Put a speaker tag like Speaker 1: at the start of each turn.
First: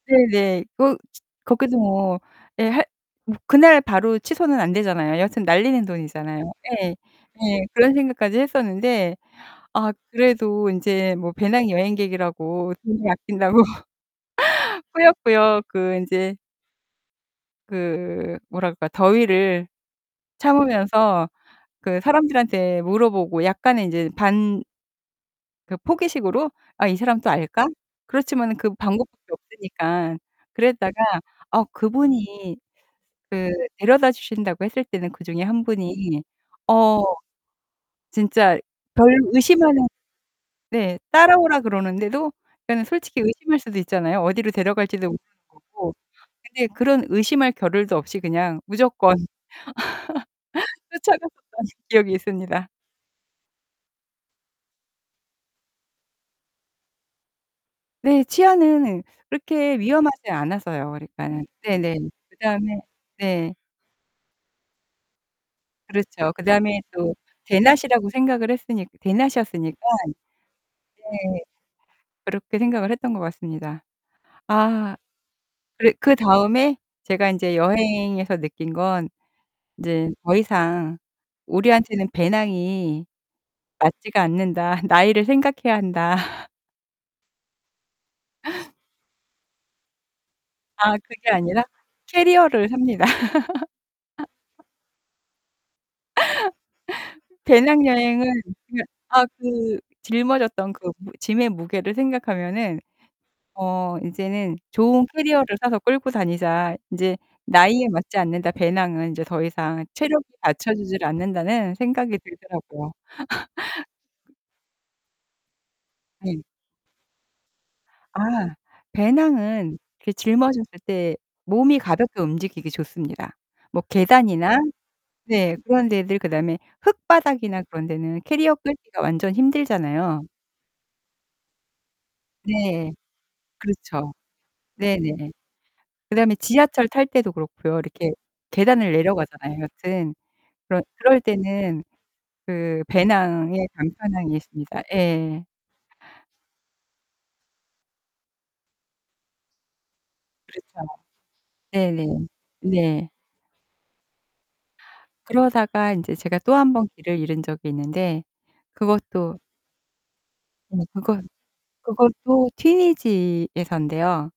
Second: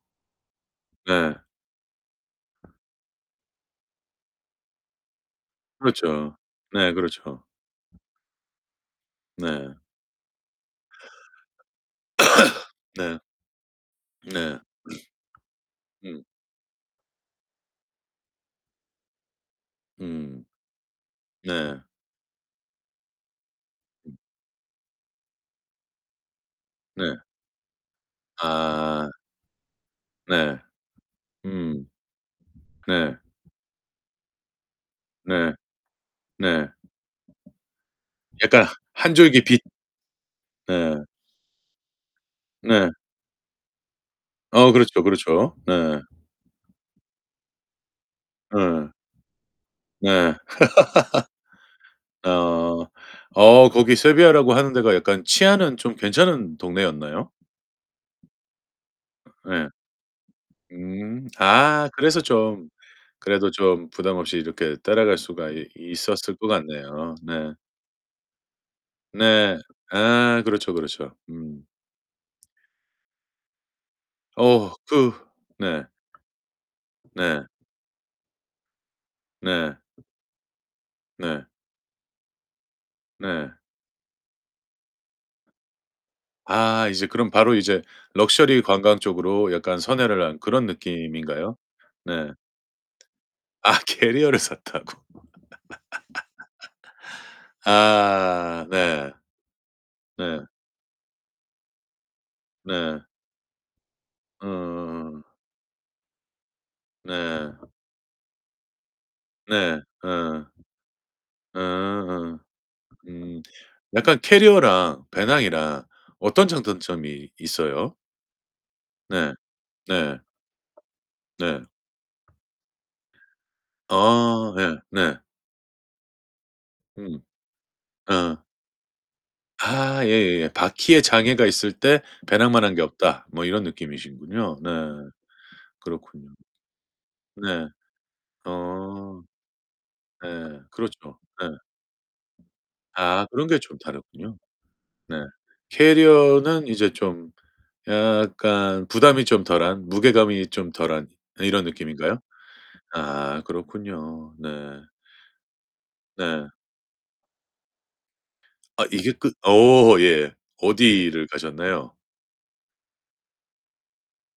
Speaker 1: 네네. 그
Speaker 2: 네.
Speaker 1: 거기도 뭐 예 할 뭐 그날 바로 취소는 안 되잖아요. 여하튼 날리는
Speaker 2: 그렇죠.
Speaker 1: 돈이잖아요. 예.
Speaker 2: 네, 그렇죠.
Speaker 1: 예. 그런 생각까지 했었는데
Speaker 2: 네.
Speaker 1: 아 그래도 인제 뭐 배낭여행객이라고 돈을
Speaker 2: 네.
Speaker 1: 아낀다고
Speaker 2: 네.
Speaker 1: 꾸역꾸역 그
Speaker 2: 음.
Speaker 1: 인제 그 뭐라 그럴까, 더위를
Speaker 2: 음.
Speaker 1: 참으면서
Speaker 2: 네.
Speaker 1: 그 사람들한테 물어보고 약간의 인제
Speaker 2: 음.
Speaker 1: 반 그 포기식으로 '아 이
Speaker 2: 네.
Speaker 1: 사람도 알까?' 그렇지만은 그
Speaker 2: 아.
Speaker 1: 방법밖에 없으니까.
Speaker 2: 네.
Speaker 1: 그랬다가 어
Speaker 2: 음.
Speaker 1: 그분이
Speaker 2: 네.
Speaker 1: 그 데려다 주신다고 했을 때는 그중에
Speaker 2: 네.
Speaker 1: 1 분이
Speaker 2: 네.
Speaker 1: 어 진짜
Speaker 2: 약간 한
Speaker 1: 별
Speaker 2: 줄기 빛.
Speaker 1: 의심하는
Speaker 2: 네.
Speaker 1: 네. 따라오라 그러는데도 그러니까는
Speaker 2: 네.
Speaker 1: 솔직히 의심할 수도 있잖아요, 어디로
Speaker 2: 어 그렇죠,
Speaker 1: 데려갈지도 모르는
Speaker 2: 그렇죠.
Speaker 1: 거고.
Speaker 2: 예.
Speaker 1: 근데 그런 의심할 겨를도 없이 그냥
Speaker 2: 예.
Speaker 1: 무조건
Speaker 2: 네.
Speaker 1: 쫓아갔었던 기억이 있습니다.
Speaker 2: 아. 어, 거기 세비야라고 하는 데가 약간 치안은 좀 괜찮은 동네였나요?
Speaker 1: 네. 치안은
Speaker 2: 예.
Speaker 1: 그렇게 위험하지 않아서요,
Speaker 2: 음.
Speaker 1: 그러니까는
Speaker 2: 아,
Speaker 1: 네네.
Speaker 2: 그래서 좀
Speaker 1: 그다음에
Speaker 2: 그래도
Speaker 1: 네.
Speaker 2: 좀 부담 없이 이렇게 따라갈 수가 이
Speaker 1: 그렇죠.
Speaker 2: 있었을 것
Speaker 1: 그다음에
Speaker 2: 같네요.
Speaker 1: 또
Speaker 2: 네.
Speaker 1: 대낮이라고 생각을 했으니까
Speaker 2: 네.
Speaker 1: 대낮이었으니까.
Speaker 2: 아 그렇죠, 그렇죠.
Speaker 1: 네.
Speaker 2: 음.
Speaker 1: 그렇게 생각을 했던 것 같습니다.
Speaker 2: 어,
Speaker 1: 아.
Speaker 2: 그 네.
Speaker 1: 그리 그다음에 제가
Speaker 2: 네.
Speaker 1: 인제 여행에서 느낀 건
Speaker 2: 네.
Speaker 1: '인제 더 이상
Speaker 2: 네.
Speaker 1: 우리한테는 배낭이
Speaker 2: 네.
Speaker 1: 맞지가 않는다. 나이를 생각해야 한다.'
Speaker 2: 아, 이제 그럼 바로 이제 럭셔리 관광 쪽으로 약간 선회를 한 그런
Speaker 1: 아, 그게
Speaker 2: 느낌인가요?
Speaker 1: 아니라
Speaker 2: 네.
Speaker 1: 캐리어를 삽니다.
Speaker 2: 아 캐리어를 샀다고.
Speaker 1: 배낭여행은
Speaker 2: 아,
Speaker 1: 그
Speaker 2: 네.
Speaker 1: 아 그
Speaker 2: 네.
Speaker 1: 짊어졌던 그 무 짐의 무게를 생각하면은
Speaker 2: 네.
Speaker 1: 어 '이제는 좋은
Speaker 2: 어어.
Speaker 1: 캐리어를 사서 끌고 다니자. 인제
Speaker 2: 네.
Speaker 1: 나이에 맞지 않는다. 배낭은 인제 더
Speaker 2: 네,
Speaker 1: 이상 체력이
Speaker 2: 어.
Speaker 1: 받쳐주지를
Speaker 2: 어
Speaker 1: 않는다.'는 생각이
Speaker 2: 어.
Speaker 1: 들더라고요.
Speaker 2: 음. 약간 캐리어랑 배낭이랑
Speaker 1: 네.
Speaker 2: 어떤 장단점이 있어요?
Speaker 1: 아.
Speaker 2: 네.
Speaker 1: 배낭은 그
Speaker 2: 네.
Speaker 1: 짊어졌을 때
Speaker 2: 네.
Speaker 1: 몸이 가볍게 움직이기 좋습니다. 뭐
Speaker 2: 아.
Speaker 1: 계단이나
Speaker 2: 예 네.
Speaker 1: 네. 그런 데들 그다음에
Speaker 2: 음.
Speaker 1: 흙바닥이나 그런 데는
Speaker 2: 어.
Speaker 1: 캐리어 끌기가 완전
Speaker 2: 아
Speaker 1: 힘들잖아요.
Speaker 2: 예예예. 바퀴에 장애가 있을 때 배낭만 한 게
Speaker 1: 네.
Speaker 2: 없다. 뭐 이런
Speaker 1: 그렇죠.
Speaker 2: 느낌이시군요. 네.
Speaker 1: 네네.
Speaker 2: 그렇군요.
Speaker 1: 그다음에 지하철 탈 때도
Speaker 2: 네.
Speaker 1: 그렇고요. 이렇게 계단을
Speaker 2: 어.
Speaker 1: 내려가잖아요, 여튼.
Speaker 2: 예,
Speaker 1: 그러
Speaker 2: 그렇죠.
Speaker 1: 그럴
Speaker 2: 예.
Speaker 1: 때는 그
Speaker 2: 아, 그런 게
Speaker 1: 배낭의
Speaker 2: 좀 다르군요.
Speaker 1: 간편함이 있습니다.
Speaker 2: 네.
Speaker 1: 예.
Speaker 2: 캐리어는 이제 좀 약간 부담이 좀 덜한 무게감이 좀
Speaker 1: 그렇죠.
Speaker 2: 덜한 이런
Speaker 1: 네네.
Speaker 2: 느낌인가요?
Speaker 1: 네.
Speaker 2: 아, 그렇군요. 네.
Speaker 1: 그러다가 인제 제가
Speaker 2: 네.
Speaker 1: 또 1 번 길을 잃은 적이 있는데
Speaker 2: 아 이게 끝
Speaker 1: 그것도
Speaker 2: 어 예.
Speaker 1: 네 그것
Speaker 2: 어디를 가셨나요?
Speaker 1: 그것도 튀니지에서인데요.